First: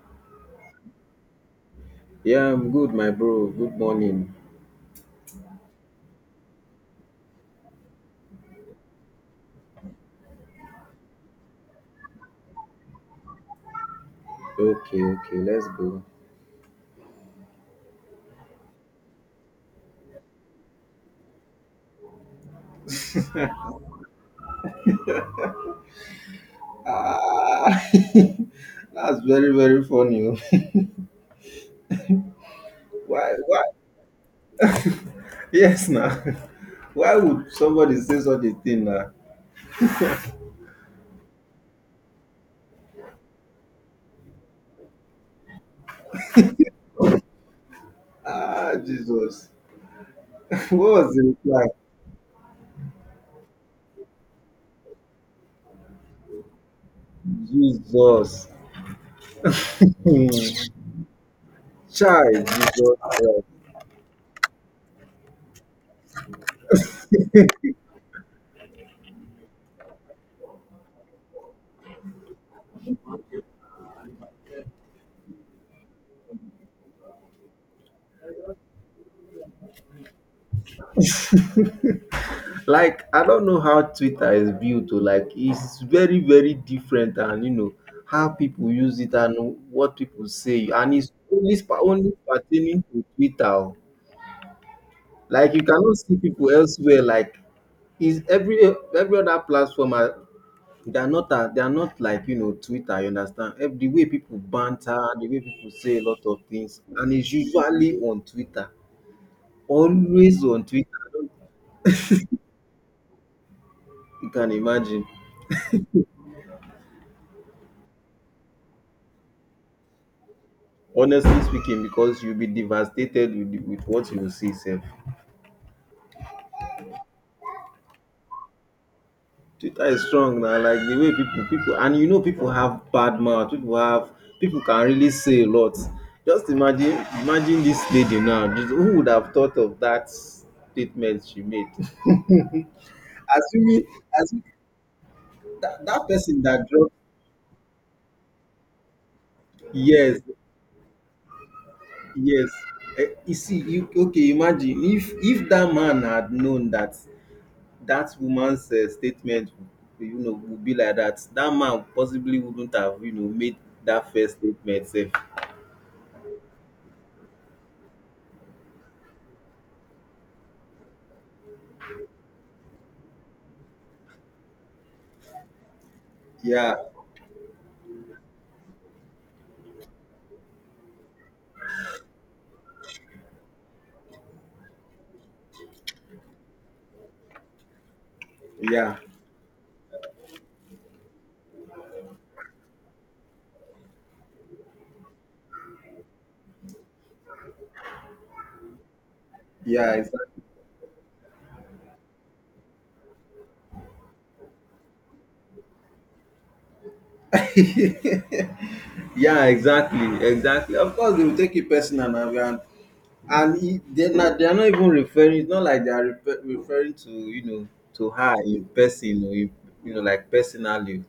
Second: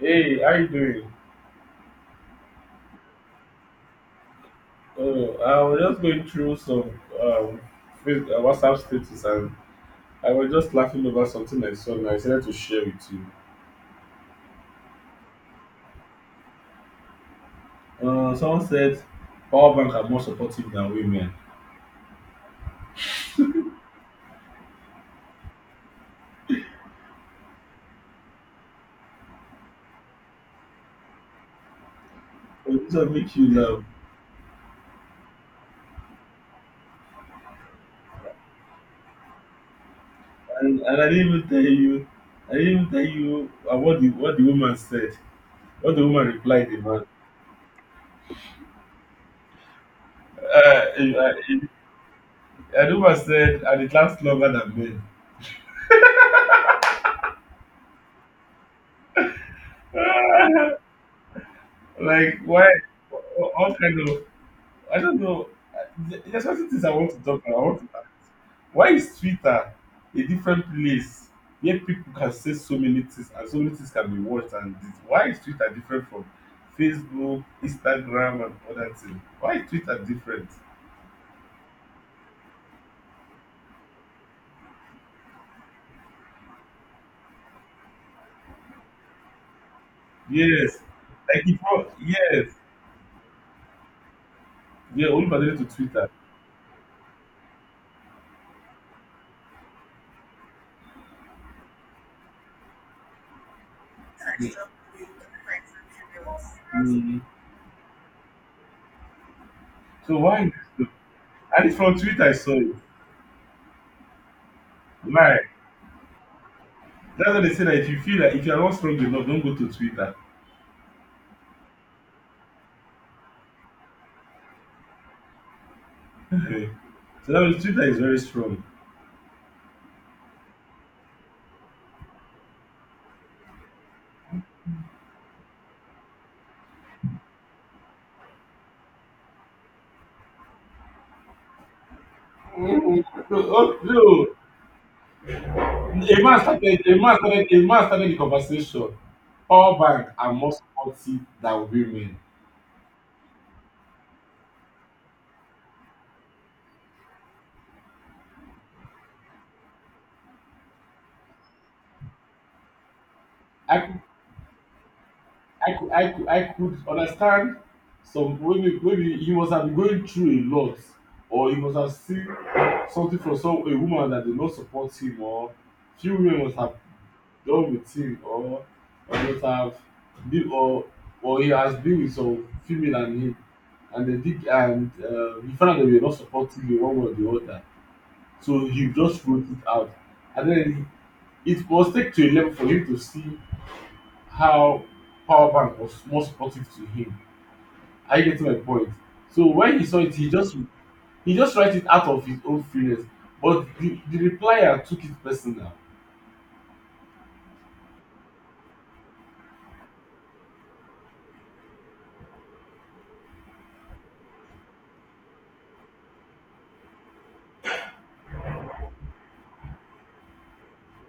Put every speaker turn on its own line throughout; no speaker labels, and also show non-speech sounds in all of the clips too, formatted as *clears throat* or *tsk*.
Hey, how you doing?
Yeah, I'm good, my bro. Good morning.
Oh, I was just going through some um WhatsApp status, and I was just laughing over something I saw and I decided to share with you.
Okay, okay, let's go.
Someone said power bank are more supportive than women.
Ah, *laughs* that's very very funny. Oh.
So this
*laughs*
will
why
make you
why?
laugh.
Yes, now. *laughs* Why would somebody say such a thing now?
And I didn't even tell you I didn't even tell you what the woman said. What the woman replied the man.
Ah, Jesus. *laughs*
Uh,
What
and,
was the
uh,
reply?
and the woman said and it lasts longer than men.
Jesus. Hmm.
*laughs* Like,
Child,
why?
Jesus.
All kind of. I don't know. There's certain things I want to talk about. Why is Twitter a different place where people can say so many things and so many things can be watched and this? Why is Twitter different from Facebook, Instagram, and other things? Why is Twitter different?
Like, I don't know how Twitter is built oh, like it's very, very different, and you know how people use it and what people say,
Yes,
and it's
like
only
if all-
only
yes,
pertaining to Twitter. Oh.
yeah, only
Like you
pertaining to
cannot
Twitter.
see people elsewhere. Like is every other platform are they are not a- they are not like you know Twitter. You understand? The way people banter, the way people say a lot of things, and
Mm.
it's usually on Twitter.
So why?
Always on Twitter. I don't-
And it's from Twitter I saw it.
You can imagine.
Why? That's what they say, that if you are not strong enough, don't go to Twitter.
Honestly speaking, because you will be devastated with with what you will see sef.
Okay, so that means Twitter is very strong.
Twitter is strong now, like the way people and you know people have bad mouth, people have, people can really say a lot, just imagine, imagine this lady now, who would have thought of that statement she made.
Mm,
*laughs* Assuming
oh,
as that,
no.
that
A man
person that
started
dropped,
a man started a man started the conversation. Power bank
yes,
are more supportive than women.
yes. Eh, you see you, okay, imagine if that man had known that that woman's statement, you know, would be like that, that man possibly wouldn't have you know made
I could
that first statement sef.
I could understand. Some, maybe he must have been going through a lot, or he must have seen something from some a woman that did not support him, or few women must have
Yeah,
done with him, or would have been, or he has been with some female and him, and they did, and he found out that they were not supporting him one way or the other, so he
yeah,
just wrote it out. And then it was take to a level for him to see how power bank was more supportive to him. Are you getting my point? So when he saw
yeah,
it, he just write it out of his own feelings. But the replier took it personal.
exactly. *laughs* Yeah, exactly, exactly, of course they will take it personal, and they na they are not even referring, it's not like they are referring to you know to her in person or in, you know, like personally.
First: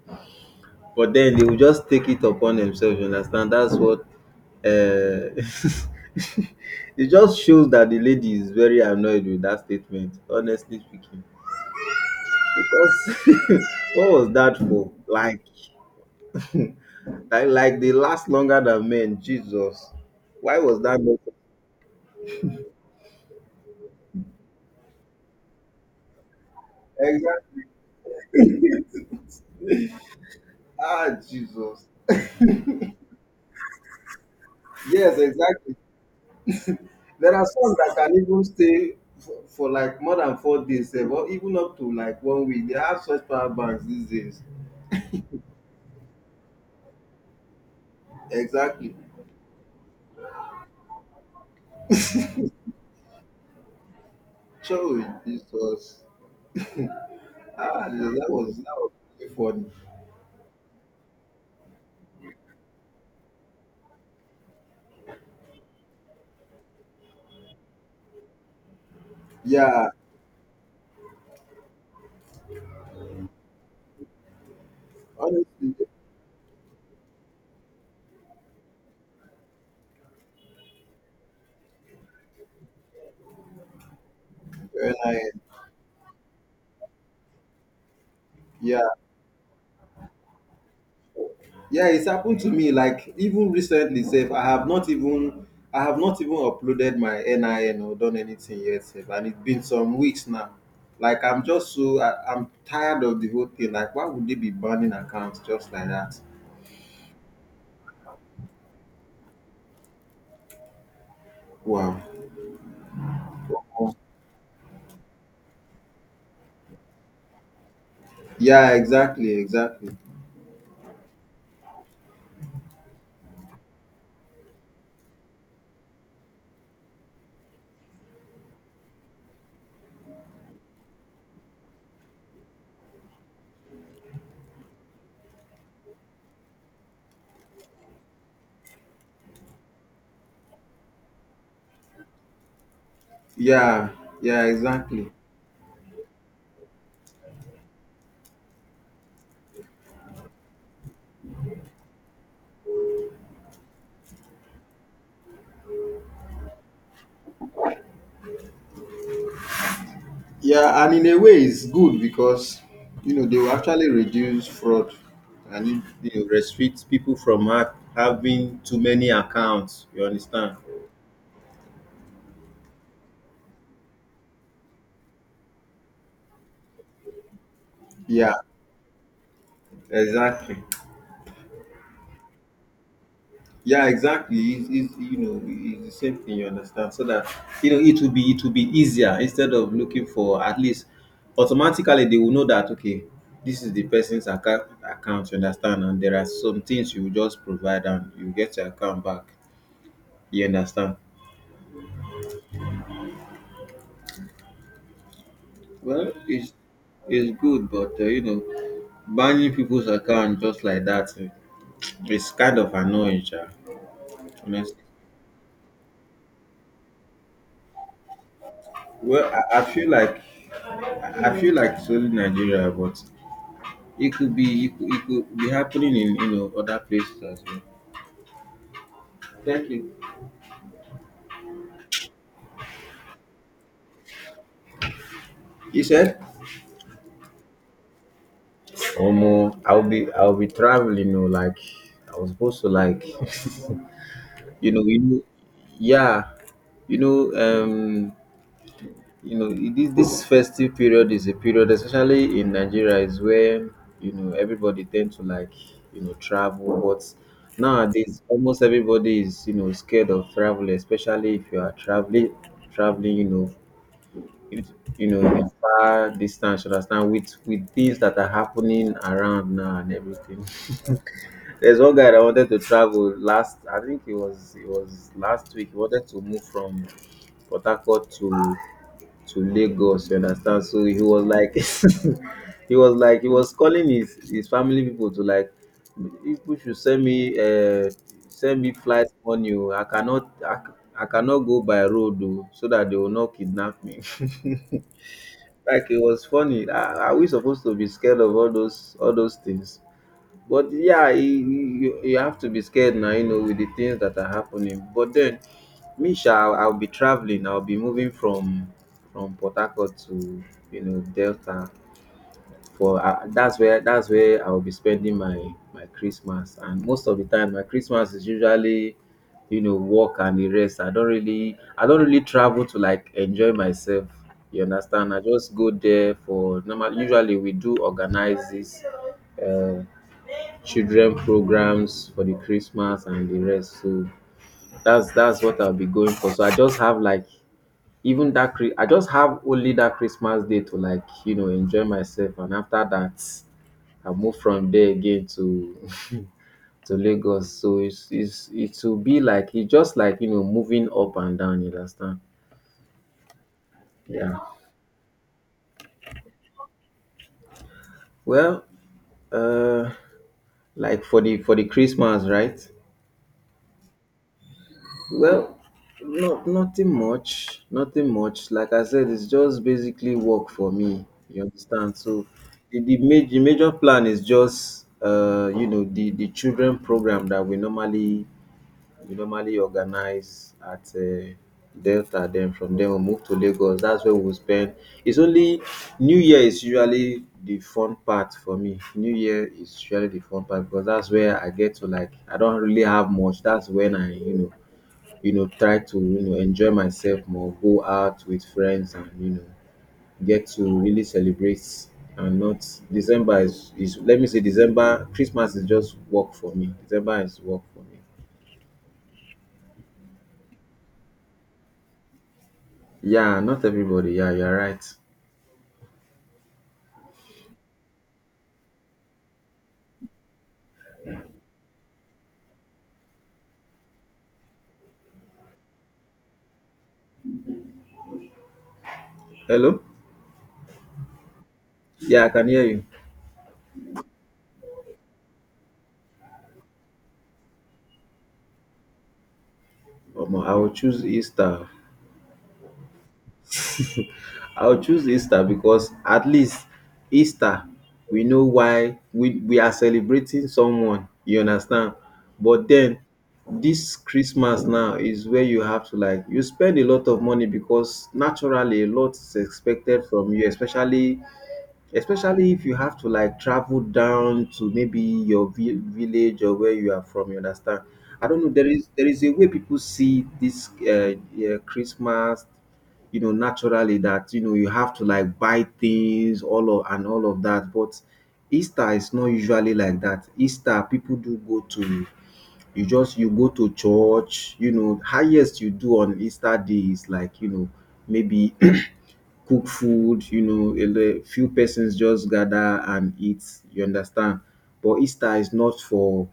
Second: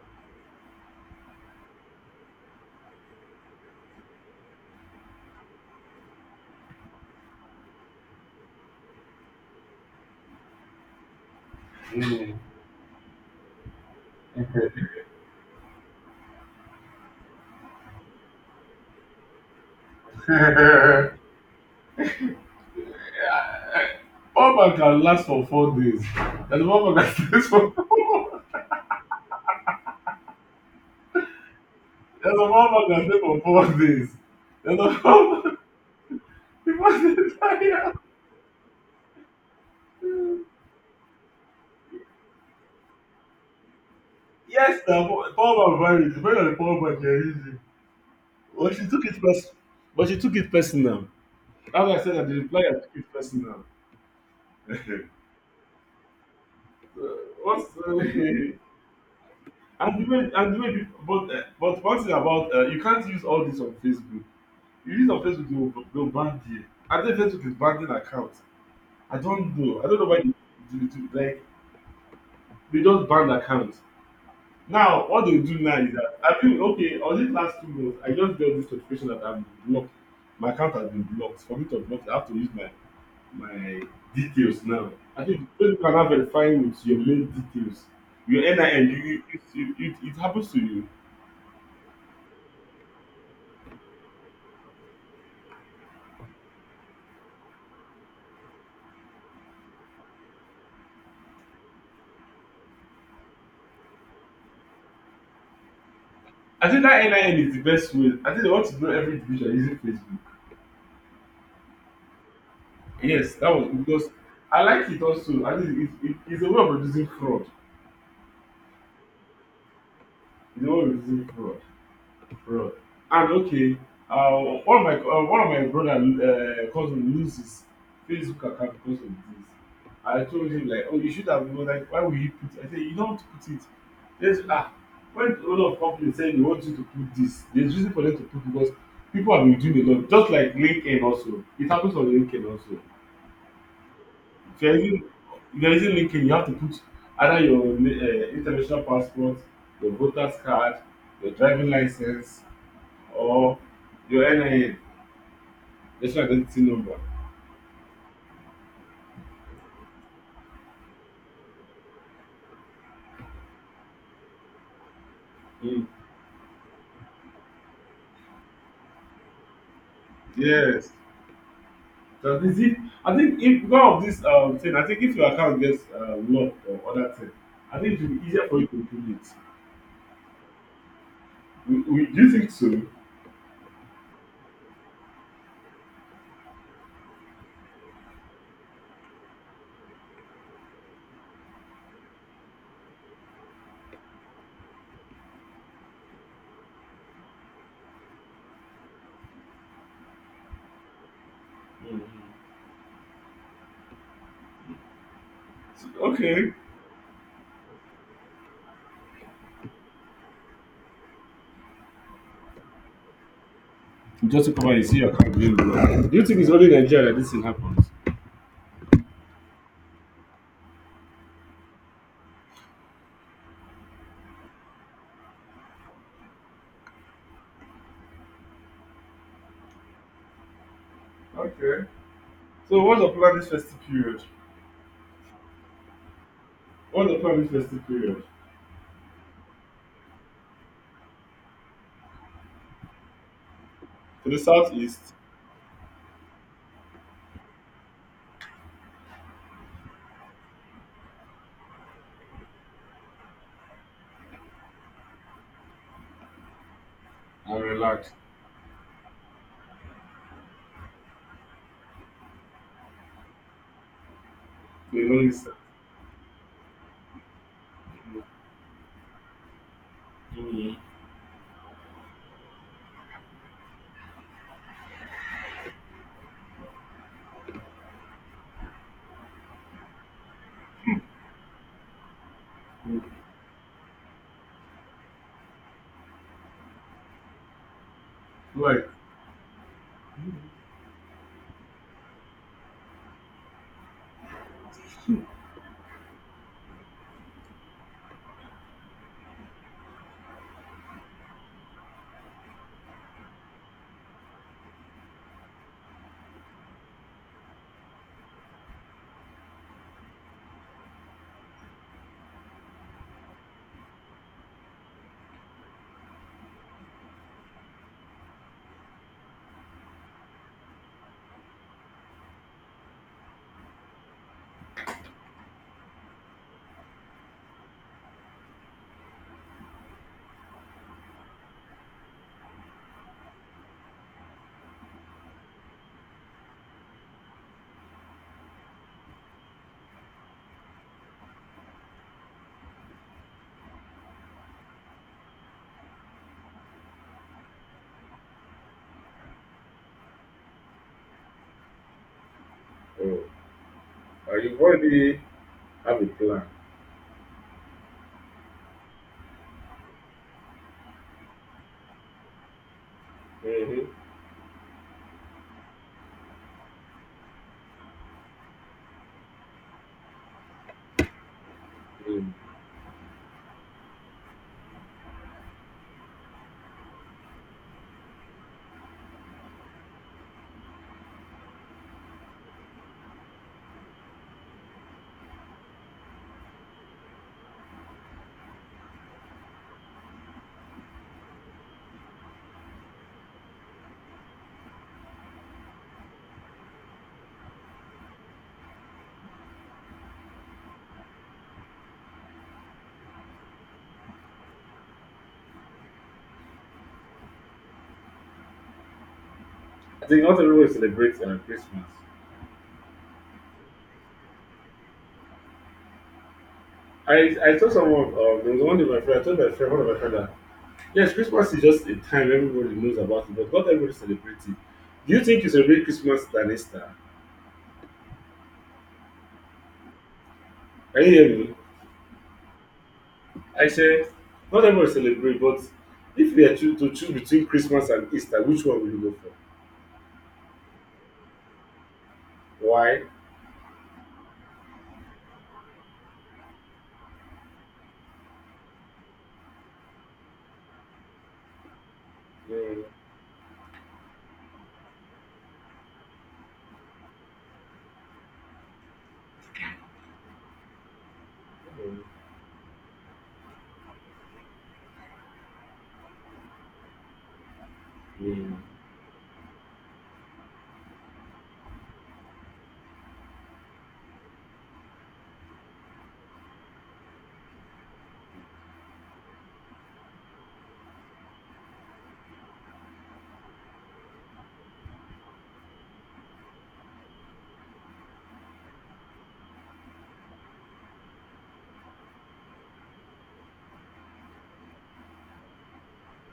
But then they will just take it upon themselves, you understand? That's what *laughs* it just shows that the lady is very annoyed with that statement, honestly speaking.
Mm.
Because *laughs* what was that for? Like they last longer than men. Jesus. Why was that?
*laughs* One man can last for 4 days. There's a one man can stay
Exactly.
for *laughs* four.
Ah, Jesus.
There's a one man can stay for 4 days. There's a
Yes,
one man
exactly.
*laughs* before they
There are some
tire.
that can even stay for like more than 4 days, eh, or even up to like one week. They have such power banks these days.
Yes, the poor poor man married. Depending on the poor man, they're easy. But she
Exactly.
took But she took it personal. As I said, that the reply I took it personal.
Joy,
*laughs*
Jesus.
Uh, what's
Ah,
*laughs*
that
and
was really fun.
the way and the way people. But one thing about you can't use all this on Facebook. You use on Facebook, they'll ban you. I think Facebook is banning account. I don't know. I
Yeah,
don't know why they do it. Like, they just banned accounts. Now what they do
honestly,
now is that I feel okay. On this last 2 months, I just got this notification that I'm blocked. My account has been blocked. For me to block, I have to use my my details now.
and I,
I think you can have verifying with your main details, your
yeah,
NIN. It happens to you.
yeah, it's happened to me. Like even recently, safe. I have not even uploaded my NIN or done anything yet, safe. And it's been some weeks now. Like I'm just so I'm tired of the whole thing. Like why would they be banning accounts just like that?
I think that NIN is the best way. I think they want to know every individual using Facebook.
Wow.
Yes, that was because I like it also. I think it's a way of reducing fraud.
Yeah, exactly, exactly.
It's a way of reducing fraud. Bro. And okay, one of my, brother, cousin loses Facebook account because of this. I told him like, oh, you should have known. Like, why would you put it? I said, you don't put it. There's when a lot of companies say they want you to put this, there's reason for them to put, because people have been doing a lot. Just like LinkedIn also, it happens on LinkedIn also.
Yeah, yeah,
If you're using
exactly.
if you're using LinkedIn, you have to put either your international passport, your voter's card, your driving license, or your NIN, national identity number.
Yeah, and in a way, it's good because you know they will actually reduce fraud, and you,
Mm.
you know, restrict people from having too many accounts. You understand?
Yes. Does this if I think if one of this thing, I think if your account gets locked or other thing, I think it will be
Yeah,
easier for you to do it.
exactly.
Do you think so?
Yeah, exactly. It's you know, it's the same thing. You understand? So that you know it will be easier, instead of looking for, at least automatically they will know that okay, this is the person's account. Account, you understand? And there are some things you will just provide and you get your account back. You understand?
Mm. So,
Well,
okay.
it's good, but you know, banning people's account just like that, eh, it's kind of annoying, sha,
You just come out,
honestly.
you see your account being blocked. Do you think it's only in Nigeria that this thing happens?
Well, I feel like I feel like it's only Nigeria, but it could be happening in you know other places as well. Thank you.
Okay. So what's the plan this festive period?
He said,
What's the plan this festive period?
"Omo, I'll be traveling, you know, like I was supposed to like,
To the
*laughs* you know,
southeast,
yeah, you know, you know, this festive period is a period, especially in Nigeria, is where you know everybody tend to like you know travel. But
I relax.
nowadays, almost everybody is you know scared of travel, especially if you are traveling, traveling. You know, it,
To the
you know
northeast.
in far distance. You understand with things that are happening around now and everything.
Mm.
*laughs* There's one guy that wanted to travel last. I think it was last week. He wanted to move from Port Harcourt to Lagos, you understand? So he was like *laughs* he was calling his family people to like people should send me
Like,
flight money. Oh. I cannot I cannot go by road oh, so that they will not kidnap me. *laughs* Like it was funny. Are we supposed to be scared of all those things? But yeah, you, you have to be scared now, you know, with the things that are happening. But then, me, I'll be traveling. I'll be moving from Port Harcourt to you know Delta. For that's where, I'll be spending my Christmas. And most of the time, my Christmas is usually you know work and the rest. I don't really travel to like enjoy myself. You understand? I just go there for normal. Usually, we do organize this uh, children programs for the Christmas and the rest. So that's what I'll be going for. So I just have like even that I just have only that Christmas day to like you know enjoy myself, and after that I move from there again to *laughs* to Lagos. So it's it will be like, it's just like you know moving up and down. You understand?
uh,
Yeah.
you've already have a plan.
Well, uh, like for the Christmas, right?
Mm-hmm.
Well, no, nothing much, nothing much. Like I said, it's just basically work for me. You understand?
Mm.
So the major plan is just you know the children program that we normally organize at Delta. Then from there we move to Lagos. That's where we spend. It's only, New Year is usually the fun part for me. New Year is usually the fun part because that's where I get to like, I don't really have much. That's when I you know, you know, try to, you know, enjoy myself more, go out with friends and, you know, get to really celebrate, and not December is let me say December, Christmas is just work for me. December is work for me.
I think not everyone celebrates Christmas.
Yeah, not everybody. Yeah, you're right.
I told someone, there was one of my friends, I told my friend, one of my friends that, yes, Christmas is just a time everybody knows about it, but not everybody celebrates it. Do you think you celebrate Christmas than Easter?
Hello?
Can you hear me?
Yeah, I can hear you.
I said, not everybody celebrate, but if you are to choose between Christmas and Easter, which one will you go for?
Omo, I will choose Easter.
Why?
I will choose Easter because at least Easter, we know why we are celebrating someone. You understand? But
Mm-hmm.
then this Christmas now is where you have to like you spend a lot of money because naturally a lot is expected from you, especially,
Mm.
especially if you have to like travel down to maybe your village or where you are from, you understand? I don't know.
Mm.
There is a way people see this yeah, Christmas, you know, naturally that you know you have to like buy things all of and all of that. But Easter is not usually like that. Easter people do go to, you just you go to church, you know, highest you do on Easter day is like, you know, maybe *clears throat* cook food, you know, a few persons just gather and eat, you understand? But Easter is not for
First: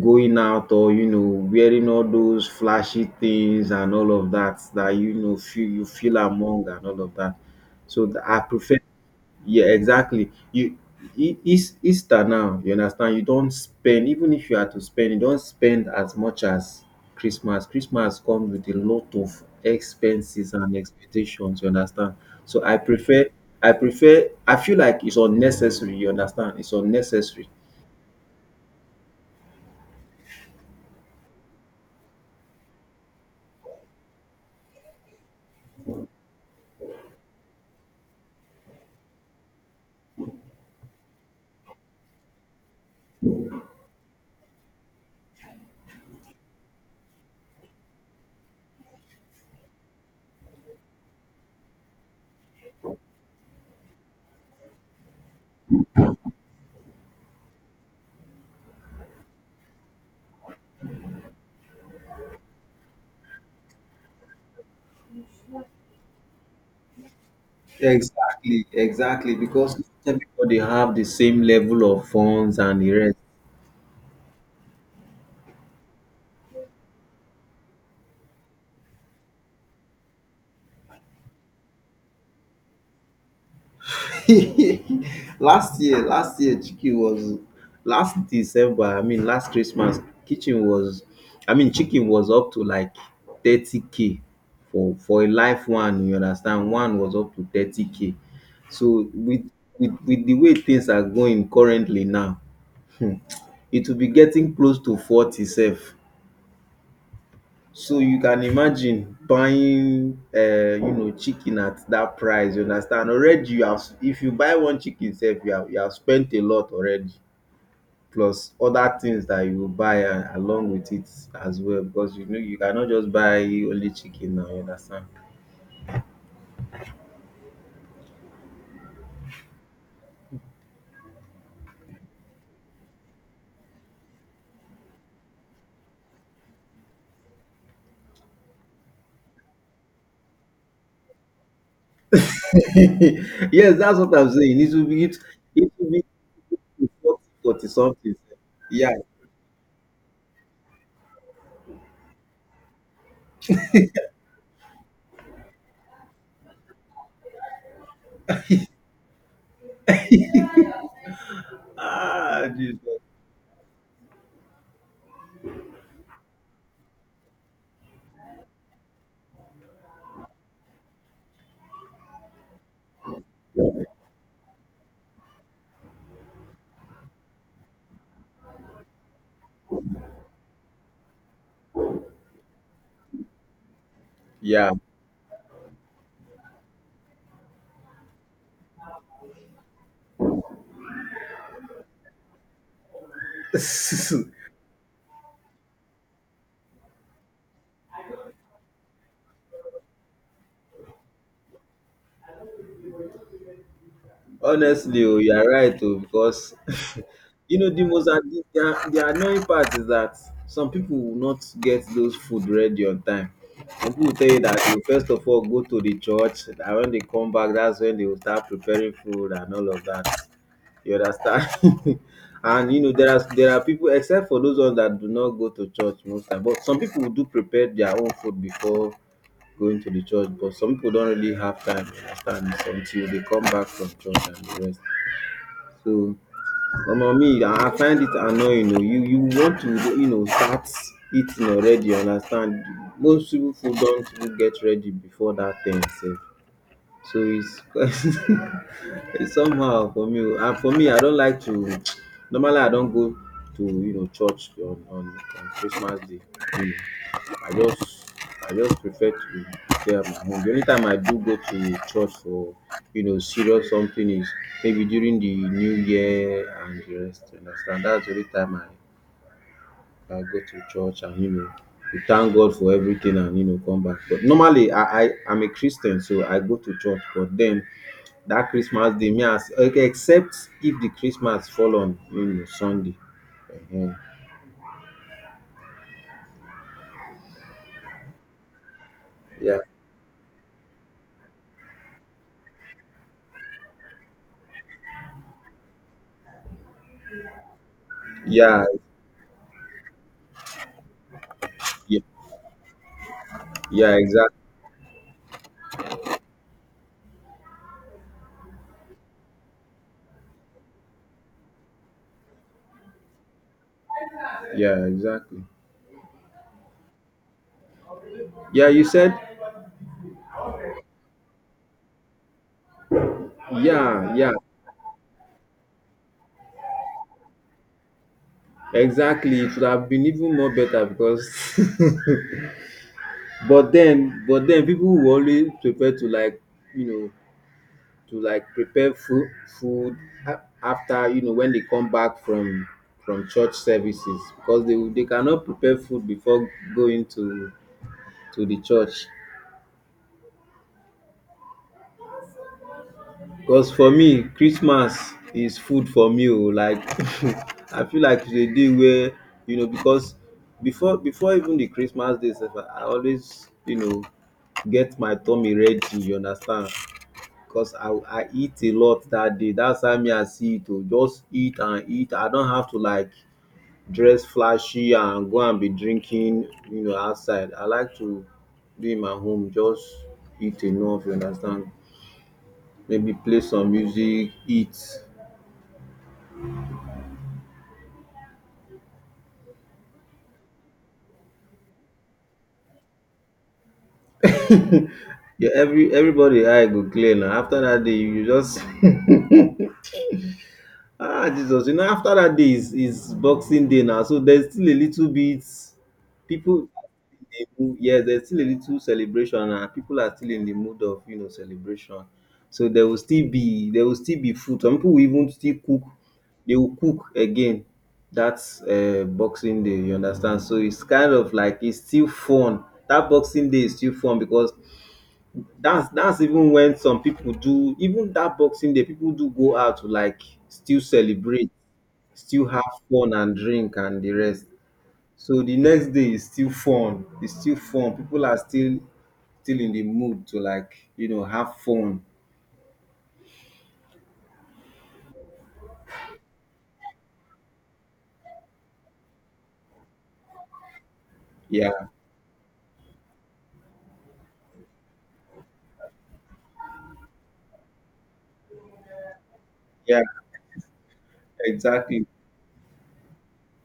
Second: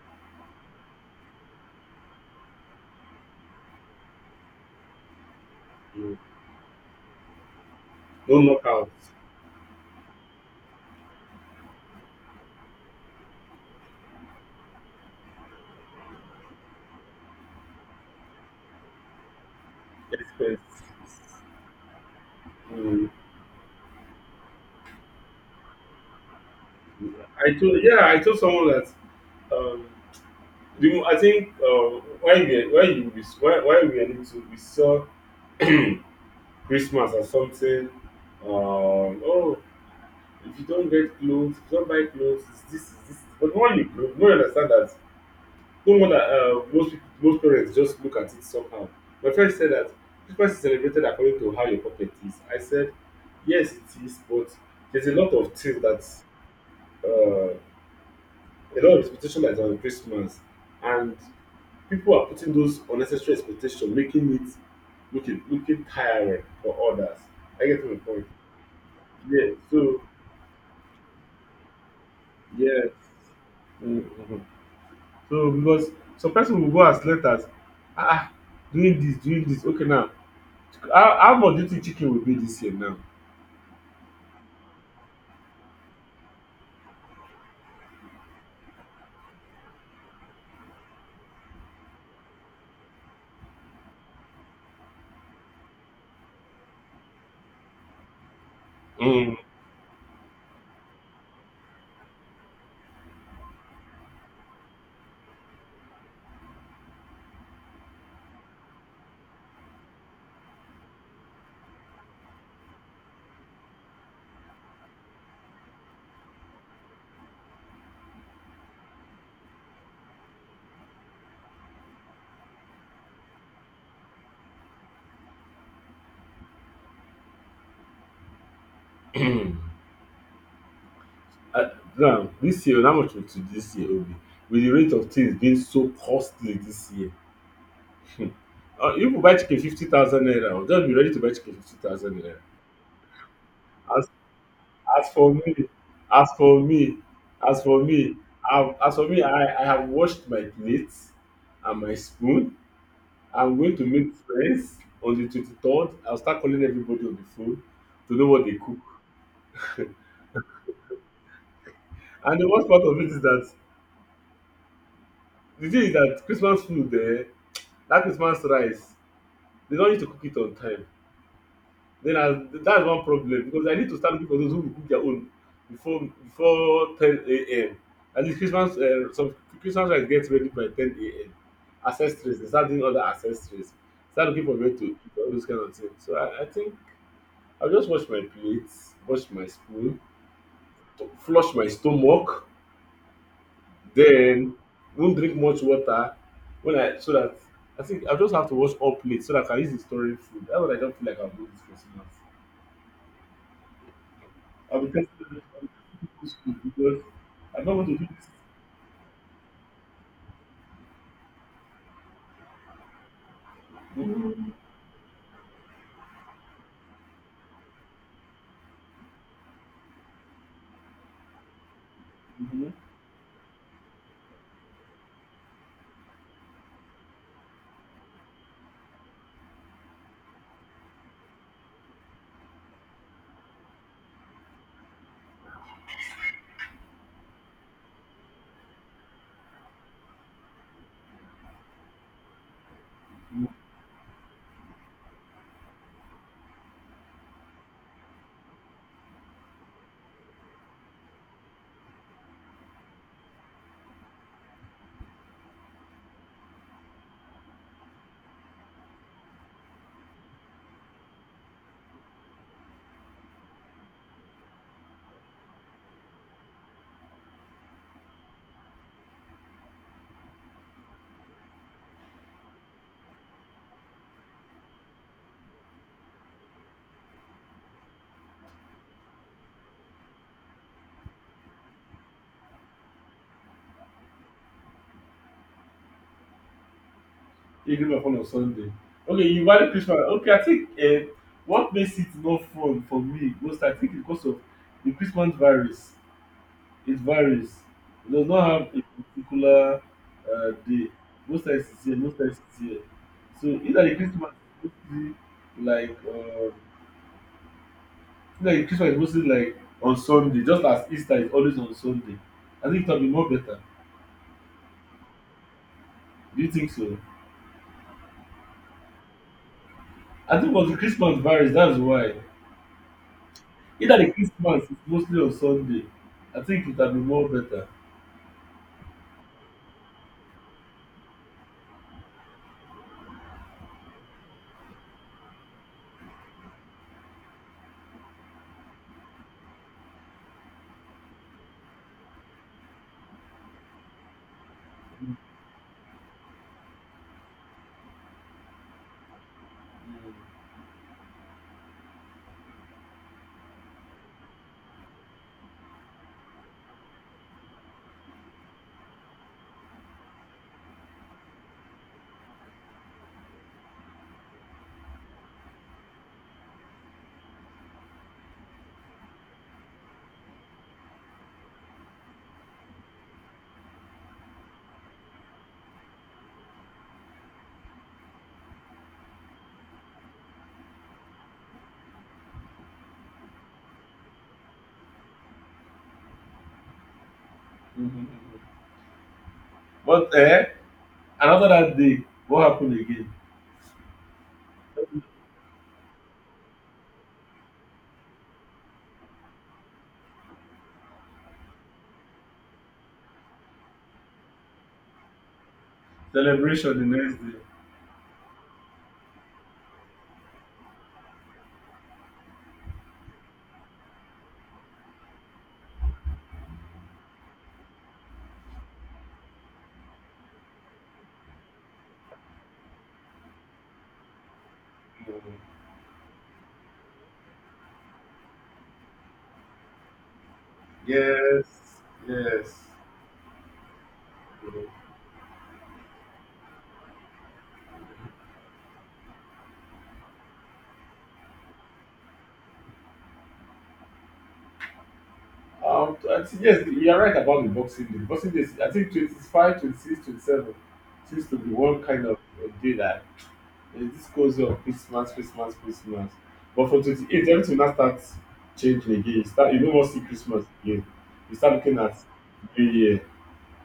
going out or, you know, wearing all those flashy things and all of that that, you know, feel you feel
Mm.
among and all of that. So
No
I prefer,
knockout.
yeah, exactly. You, E Eas Easter now, you understand, you don't spend, even if you had to spend, you don't spend as much as Christmas. Christmas comes with a lot of expenses and
Expense.
expectations, you understand? So
Mm.
I prefer, I feel like it's unnecessary, you understand? It's unnecessary.
I told someone that um, I think why we are able to we saw Christmas as something. Oh, if you don't get clothes, if you don't buy clothes, it's this is this. But when you grow, no one understand that. No wonder most people, most parents just look at it somehow. My friend said that Christmas is celebrated according to how your pocket is. I said yes, it is, but there's a lot of things that, uh, a lot of expectation that's on Christmas, and people are putting those unnecessary expectations, making it looking tiring for others. I get my point.
Exactly, exactly,
Yeah.
because
So,
everybody have the same level of funds and
yes.
the rest.
Mhm. So because some person will go as late as, ah doing this, doing this. Okay now, how much do you think chicken will be this year now?
*laughs* Last year, Chiki was last December. I mean, last Christmas, kitchen was. I mean, chicken was up to like 30K for a live one. You understand? One was up to 30K. So
Mm.
with the way things are going currently now, it will be getting close to 40 sef. So you can imagine buying you know chicken at that price, you understand, already you have, if you buy one chicken sef, you have, spent a lot already, plus other things that you go buy along with it as well, because you know you cannot just buy only chicken now, you understand.
*clears throat* uh, Now this year, how much will to this year will be? With the rate of things being so costly this year, if you buy chicken 50,000 naira, just be ready to buy chicken 50,000 naira.
*laughs* Yes, that's what I'm saying,
As for me,
it will be
as for me,
forty
as
forty
for
something
me,
sef. Yeah.
as for me, I have washed my plate and my spoon. I'm going to make friends on the 23rd. I'll start calling everybody on the phone to know what they cook. And the
Ah,
worst part of
Jesus.
it is that the thing is that Christmas food there, that Christmas rice, they don't need to cook it on time. Then I, that's one problem, because I need to start looking for those who will cook their own before 10 a.m. At least Christmas, some Christmas rice gets ready by 10 a.m. Accessories, they start doing other accessories. Start looking for where
Yeah.
to eat, all those kind of things. So I think I'll just wash my plates, wash my spoon, flush my stomach, then
*laughs*
won't drink much water when I, so that, I think I just have to wash all plates so that I can use the storing food. That's what I don't feel like I'm doing this Christmas. I'll be
Honestly, oh, you
testing
are right, oh,
this school
because *laughs*
because
you
I
know
don't
the
want to do
most
this.
the annoying part is that some people will not get those food ready on time. Some people tell you
Mm-hmm.
that you first of all go to the church, and when they come back, that's when they will start preparing food and all of that. You understand? *laughs* And you know there are people except for those ones that do not go to church most time, but some people do prepare their own food before going to the church, but some people don't really have time. You understand? It's until they come back from church and the rest. So omo me I find it annoying oo, you want to start eating already, you understand? Most even food don even get ready before dat time sef. So it's *laughs* it's somehow for me oo. And for me, I don like to *tsk* normally I don go to church on on Christmas day. I just I just prefer to stay at my home. The only time I do go to church for serious something is maybe during the new year and the rest. You understand? That's the only time I go to church, and you know we thank God for everything and you know come back. But normally, I I'm a Christian, so I go to church. But then that Christmas day, me as okay, except if the Christmas fall on you know Sunday. Ehen.
You give me fun on a Sunday. Okay, you
Yeah,
value Christmas. Okay, I think what makes it not fun for me most, I think, is because of the Christmas varies. It varies. It does not have
yeah,
a particular day. Most times it's here,
yeah,
most times it's here. So either the
yeah,
Christmas
exactly.
is mostly like uh, like on Sunday, just as Easter is always on Sunday. I think it will be more better.
Yeah, exactly.
Do you think so?
Yeah, you said,
I think because the Christmas varies, that's why. Either the
yeah, yeah,
Christmas is mostly on Sunday, I think it would be more better.
exactly. It would have been even more better because, *laughs* but then people will always prepare to like, you know, to like prepare food, food after you know when they come back from church services, because they cannot prepare food before going to the church. Because for me, Christmas is food for me o. Like *laughs* I feel like it's a day where you know, because before even the Christmas day sef, I always you know get my tummy ready, you understand? Because I eat a lot that day. That's how me I see it o. Just eat and eat. I don't have to like dress flashy and go and be drinking you know outside. I like to be in my home, just eat enough, you understand? Maybe play some music, eat.
Mm-hmm. But another that day, what happened again?
Yeah, everybody eye go clear now. After that day, you just *laughs* ah Jesus, you know after that day is Boxing Day now, so there's still a little bit people
Celebration the next
in
day.
the mood- yes, there's still a little celebration and people are still in the mood of you know celebration. So there will still be food. Some people will even still cook. They will cook again. That's Boxing Day. You understand? So it's kind of like it's still fun. That Boxing Day is still fun because
Mhm.
that's even when some people do even that Boxing Day, people do go out to like still
Yes,
celebrate, still
yes.
have fun and drink and the rest.
Mhm.
So the next day is still fun. It's still fun. People are still still in the mood to like, you know, have fun.
I think, yes, you are right about the Boxing Day. Boxing Day is, I think, 25, 26, 27, seems to be
Yeah.
one kind of a day that, it's this cozy of Christmas, Christmas, Christmas. But from 28, everything will now start changing again. You no more see
Yeah.
Christmas again. You start looking at
Exactly.
New Year.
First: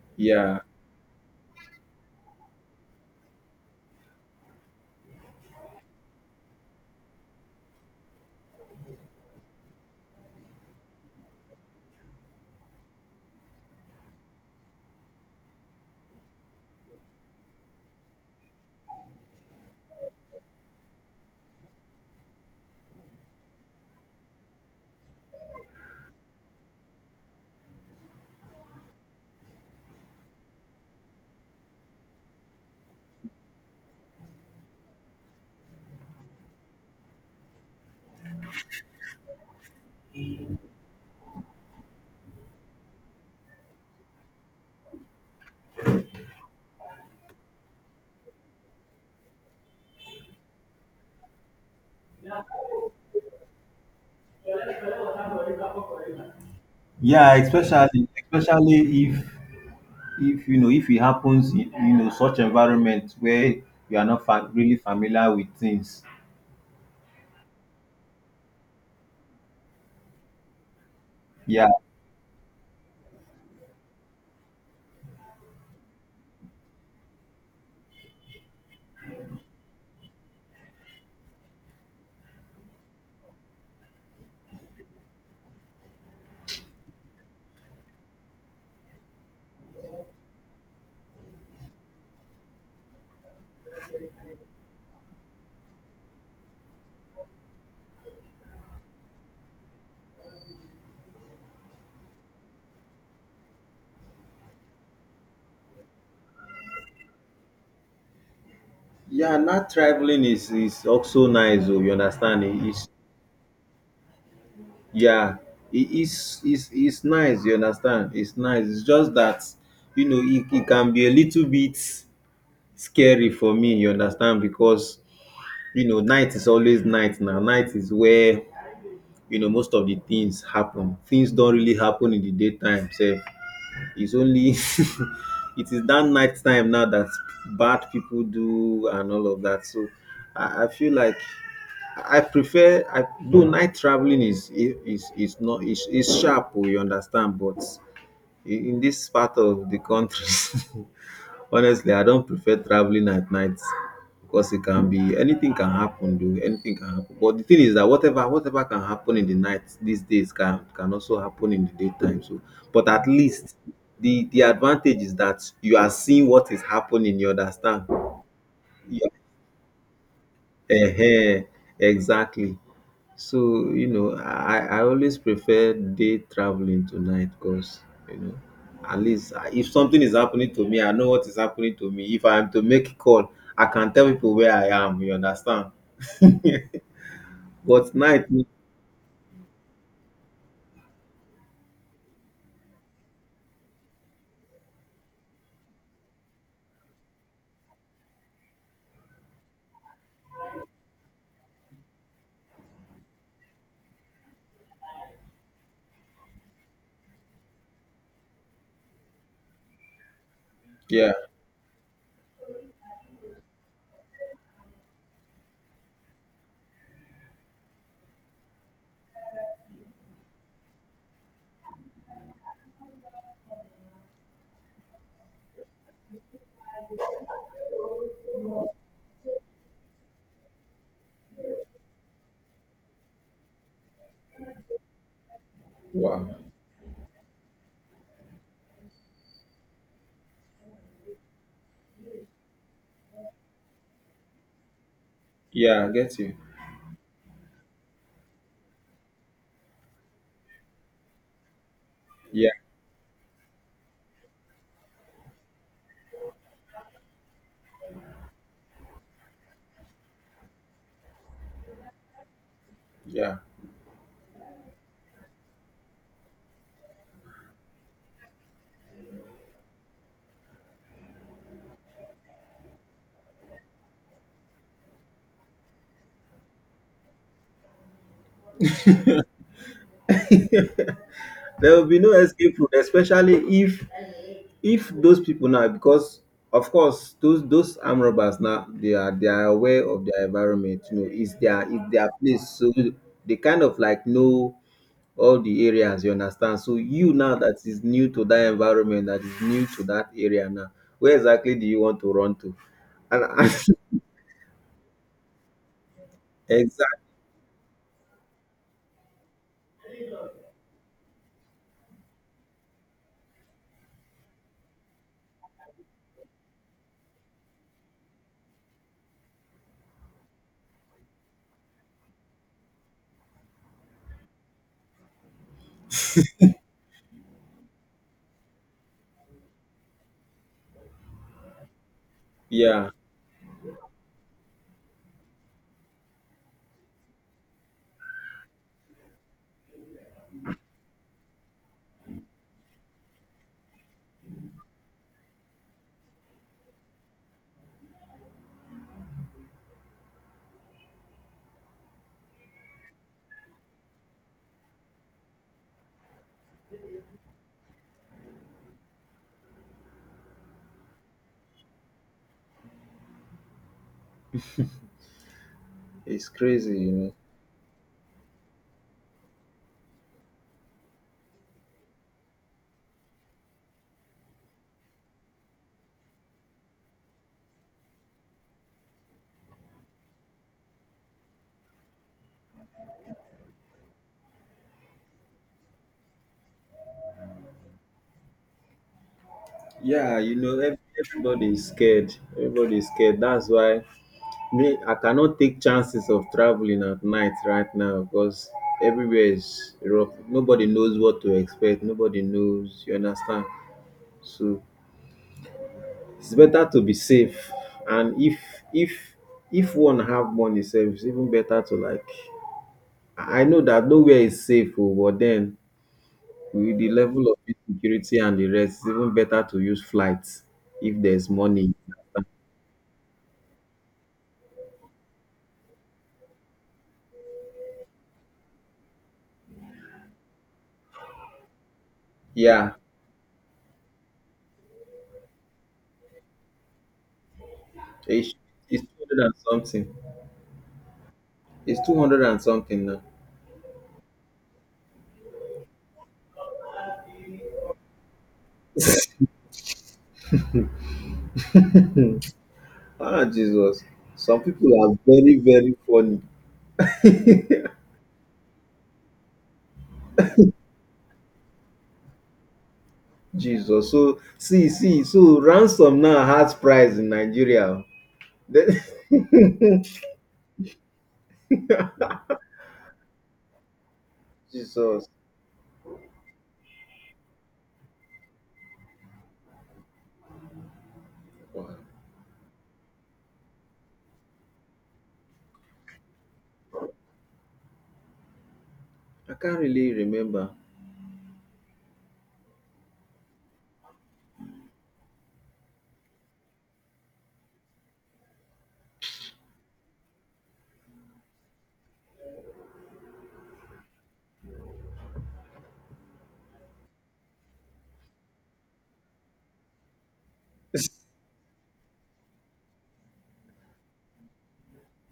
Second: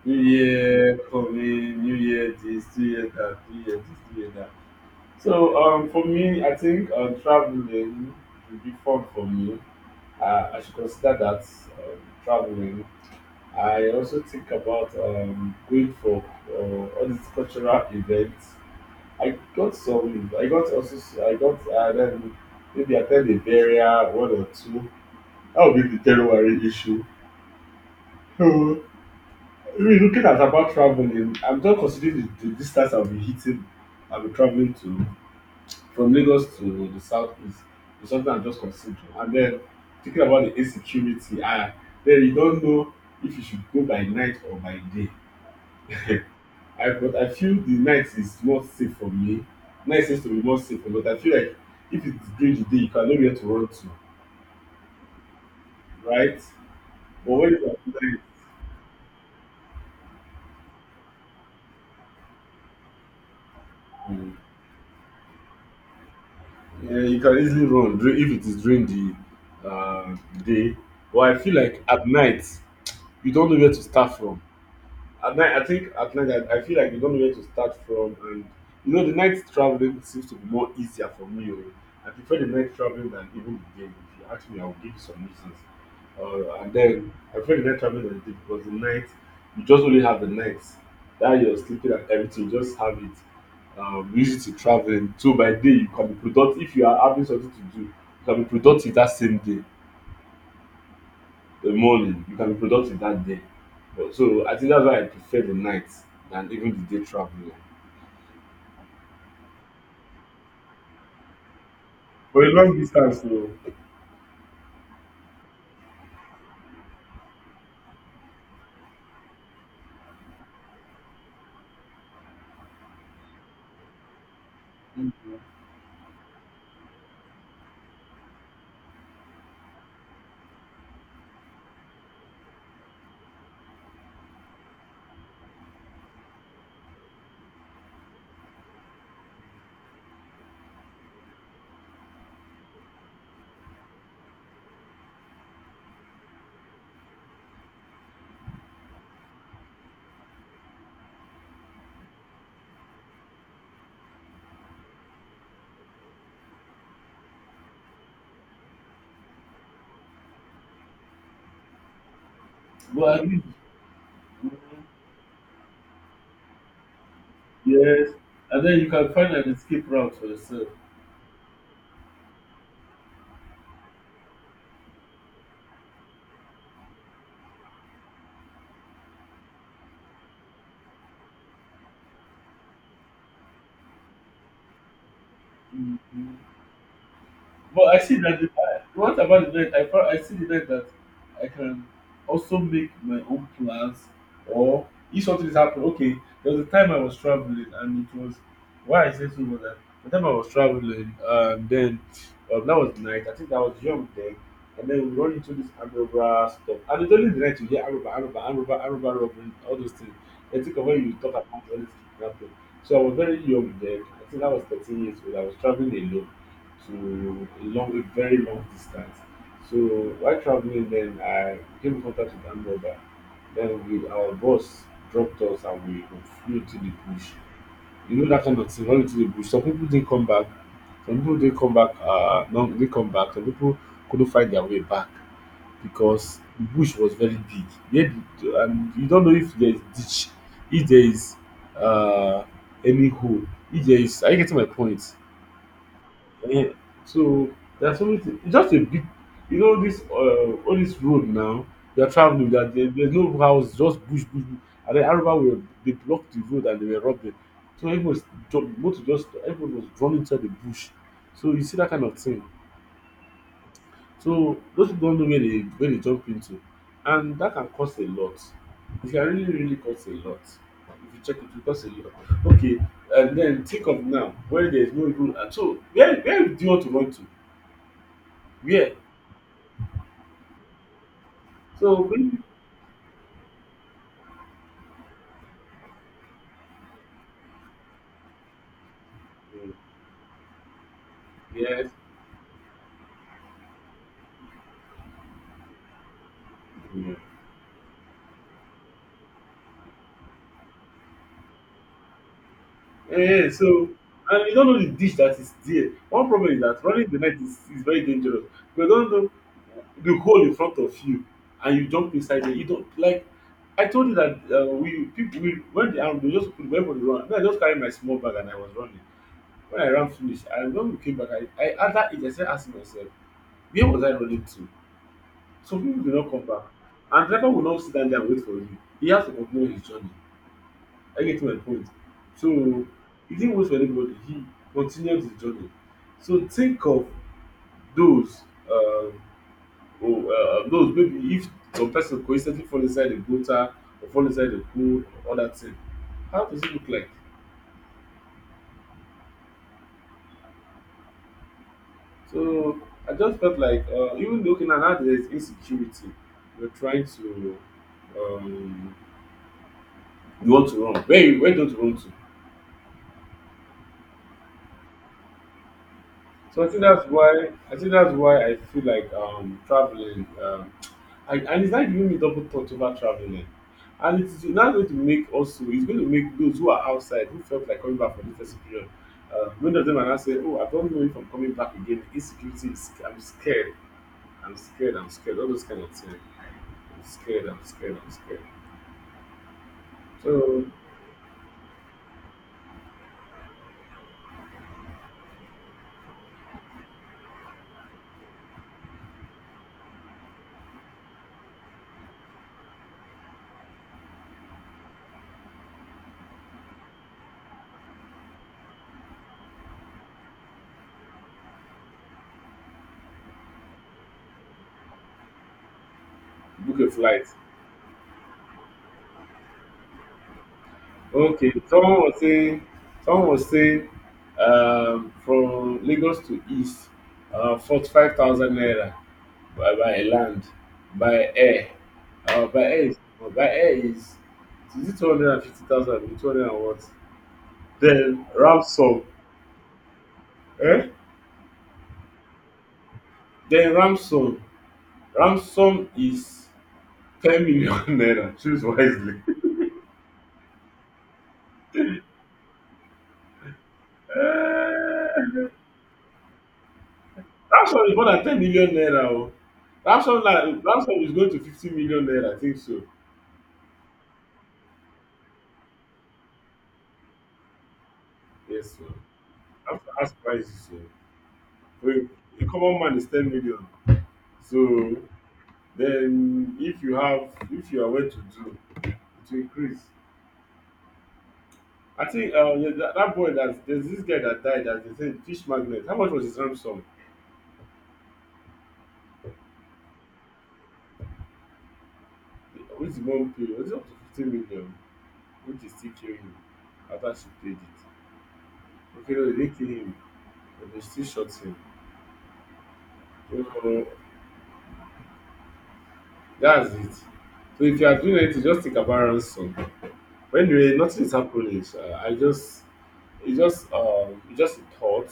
New
Yeah.
Year coming, New Year this, New Year that, New Year this, New Year that. So for me, I think traveling would be fun for me. I should consider that, traveling. I also think about going for uh, all these cultural events. I got also I got then maybe attend a burial one or two. That would be the January issue. So really looking at about traveling, I'm just considering the distance I'll be hitting. I'll be traveling to from Lagos to the southeast. It's something I'm just considering, and then thinking about the insecurity. Then you don't know if you should go by night or by day. I but I feel the night is not safe for me. Night seems to be more safe, but I feel like if it's during the day, you can know where to run to, right? But
Yeah,
when it's at
especially
night,
especially if you know if it happens in you know such environment where you are not
mm,
really familiar with things.
yeah, you can easily run if it is during the day. But I feel
Yeah,
like at night, you don't know where to start from. At night, I think at night, I feel like you don't know where to start from, and you know the night traveling seems to be more easier for me oh. I prefer the night traveling than even the day. If you ask me, I'll give you some reasons. And then I prefer the night traveling than the day, because the night, you just only have the night that you're sleeping, and everything you just have it use it to traveling. So by day, you can be productive. If you are having something to do, you can be productive that same day, the morning. You can be productive that day. But so I think that's why I prefer the night than even the day traveling.
yeah, not traveling is also nice oh, you
For
understand?
a
It
long
is
distance, though.
yeah, it is nice, you understand? It's nice. It's just that you know it, it can be a little bit scary for me, you understand? Because you know night is always night now. Night is where you know most of the things happen. Things don't really happen in the daytime. So it's only *laughs* it is that night time now that bad people do and all of that. So I feel like I do night traveling is not is sharp. We understand, but in this part of the country *laughs* honestly I don't prefer traveling at night because it can be anything can happen. Do anything can happen. But the thing is that whatever can happen in the night these days can also happen in the daytime. So but at
But I mean,
least the advantage is that you are seeing what is happening, you understand?
yes, and then you can find an escape route for yourself.
Ehen, exactly. So, you know, I I always prefer day traveling to night because, you know, at least if something is happening to me, I know what is happening to me. If I am to make a call, I can tell people where I am, you understand?
Mhm. But
But
I see
night,
that if I, what about the night? I found, I see the night that I can also make my own plans, or if something is happening. Okay, there was a time I was traveling, and it was why I say so was that the time I was traveling, then that was the night. I think I was young then, and then we run into this Amroba stuff, and it's only the night you hear Amroba, Amroba, Amroba, Amroba, robbery, all those things. I think of when you
yeah,
talk about all this kidnapping. So I was very young then. I think I was 13 years old. I was traveling alone to a very long distance. So while traveling, then I came in contact with another. Then our bus dropped us and we flew into the bush. You know that kind of thing. Went into the bush. Some people didn't come back. Some people didn't come back. No, they come back. Some people couldn't find their way back
wow.
because the bush was very big. Yet, and you don't know if there is ditch, if there is uh, any hole, if there is. Are you getting my point?
Yeah, I get you.
Eh, so there's so always it's just a big, you know, this all this road now they are traveling
Yeah,
there, there's no house, just bush bush bush. And then Aruba were they blocked the road and they were robbing, so everyone was motor, just everyone was running inside the bush. So you see that kind of thing.
yeah.
So those people don't know where they jump into, and that can cost a lot. It can really really cost a lot. If you check it cost a lot. Okay. And then think of now where there's no even so where do you want to run to? Yeah.
There will be
So
no
when
escape route, especially if if those people now, because of course those armed robbers now, they are
Mm,
aware of their environment, you know
yes.
it's their place. So they kind of like know all the areas, you understand? So you
Yeah.
now that is new to that environment, that is new to that area now, where exactly do you want to run to? and,
So,
and
and you don't know the dish that is there. One
*laughs*
problem is that
exactly.
running the night is very dangerous. You don't know the hole in front of you, and you jump inside there. You don't like. I told you that we people we when they arm, they just put weapon to run. Then I just carried my small bag and I was running. When I ran finish, and when we came back, I at that age I started asking myself, where was I running to? Some people do not come back, and driver will not sit down there and wait for you. He has to continue his journey. I get my point. So
Yeah,
he didn't wait for anybody. He continued his journey. So think of those, um, oh, those maybe if some person coincidentally fall inside the gutter or fall inside the pool or that thing, how does it look like? So I just felt like even looking at how there is insecurity, you're trying to, um, you want to run. Where don't you want to?
it's
So I
crazy
think
you
that's
know.
why I think that's why I feel like traveling and it's not giving me double thought over traveling. And it's not going to make, also it's going to make those who are outside who felt like coming back for the festive period. Many of them are now saying, oh, I don't know if I'm coming back again. Insecurity is I'm scared. I'm scared, I'm scared, all those kind of things. I'm scared, I'm scared, I'm scared.
Yeah, you know
So
everybody is scared. Everybody is scared, that's why. Me, I cannot take chances of traveling at night right now, because everywhere is rough. Nobody knows what to expect. Nobody knows. You understand? So it's better to be safe. And if if if one have money sef, it's even better to like. I know that nowhere is safe, oh, but then with
book
the
a
level
flight.
of insecurity and the rest, it's even better to use flights if there's
Okay,
money.
someone was saying, from Lagos to East, 45,000 naira by land, by air, uh, by
Yeah,
air is by air is it 250,000? 200 and what? Then
it's, it's
ransom,
200 and something.
eh?
It's 200 and something now.
Then ransom is 10 million *laughs* naira. Choose wisely.
Ah, Jesus. Some people are very,
*laughs*
very funny.
Ramshaw is more than 10 million naira o. Ramshaw na Ramshaw is going to 50 million naira, I think so.
Jesus. So see, see, so ransom now has price in Nigeria.
Yes
Then-
o. Ramshaw has prices o. For a common man is 10 million.
*laughs*
So
Jesus.
then if you are well to do, it will increase.
Wow.
I think yeah, that boy, that there's this guy that died that they said fish magnet. How much was his ransom?
I can't really remember.
Which the one pay? Was it up to 15 million? Which they still kill him after she paid it. Okay, no they didn't kill him but they still shot him. That's it. So if you are doing anything, just think about ransom. When you nothing is happening, sha, I just it's just a thought.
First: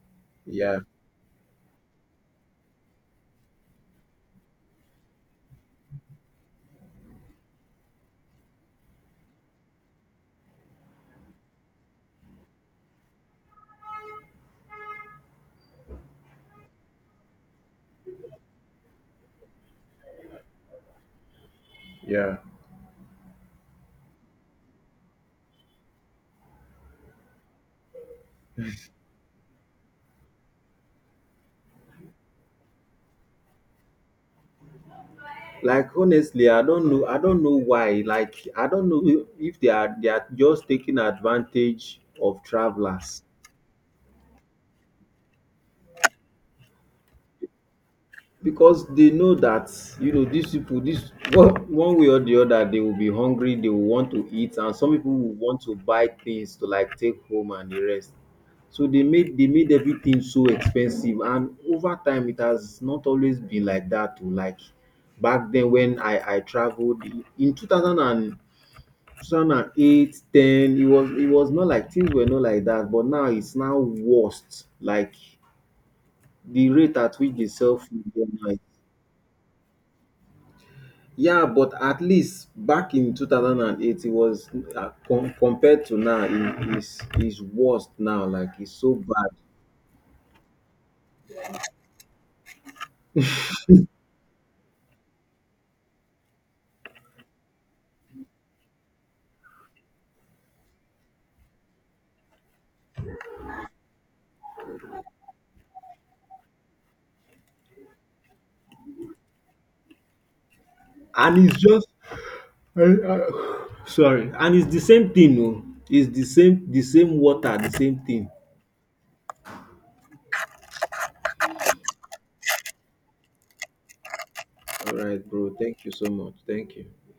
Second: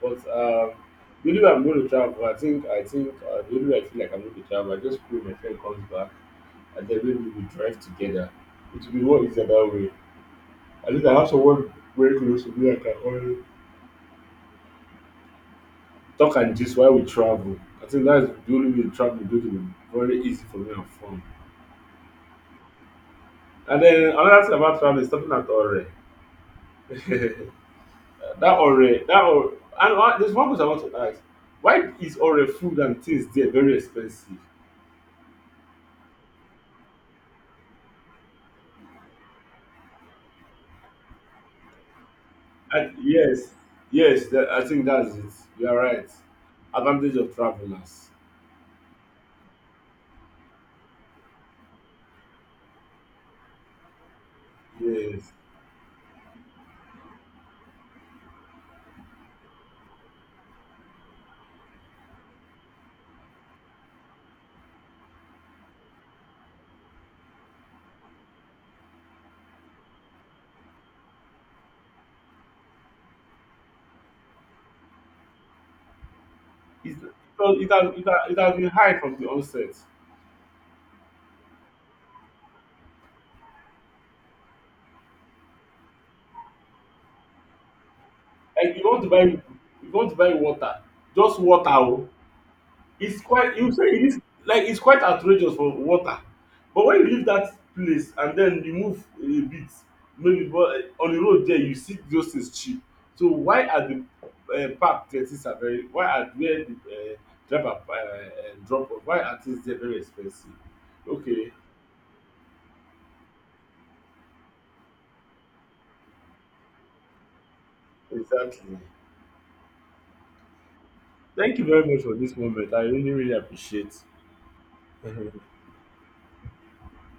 But
Yeah,
the only way I'm going to travel, I think the only way I feel like I'm going to travel, I just pray my friend comes back, and then maybe we drive together. It will be more easier that way. At least I have someone very close to me I can always talk and just while we travel. I think that's the only way traveling is going to be very easy for me and fun.
yeah.
And then another thing about travel is stopping at Ore. *laughs* That already that ore, and one there's one question I want to ask, why is Ore food and things there very expensive?
Like honestly, I don't know. I don't know why. Like I don't know if they are, they are just taking advantage of
And
travelers.
yes, yes, that, I think that's it. You are right, advantage of travelers.
Because they know that you know these people, this one, one way or the other, they will be hungry, they will want to eat, and some people
Yes,
will want to buy things to like take home and the rest. So they made everything so expensive, and over time it has not always been like that. To like back then when I traveled in 2000 and 2008, it was not like, things were not like that, but now it's now worst. Like the
it,
rate
it,
at which they sell food
it
there
has it has
now.
been high from the onset.
Yeah, but at least back in 2008, it was compared to now, it is worst now. Like it's
Like you
so
want to buy
bad.
you want to buy water, just water o. It's quite, you say it is, like it's quite outrageous for water. But when you leave that place and then you move a bit maybe but on the road there you see those things cheap. So why are the park there things are very, why are where the driver drop off, why are things there very expensive?
And
Okay,
it's just sorry, and it's the same thing. No, it's the same water, the same thing.
exactly. Thank you very much for this moment. I really really appreciate.
All right,
*laughs*
bro. Thank you so much. Thank you.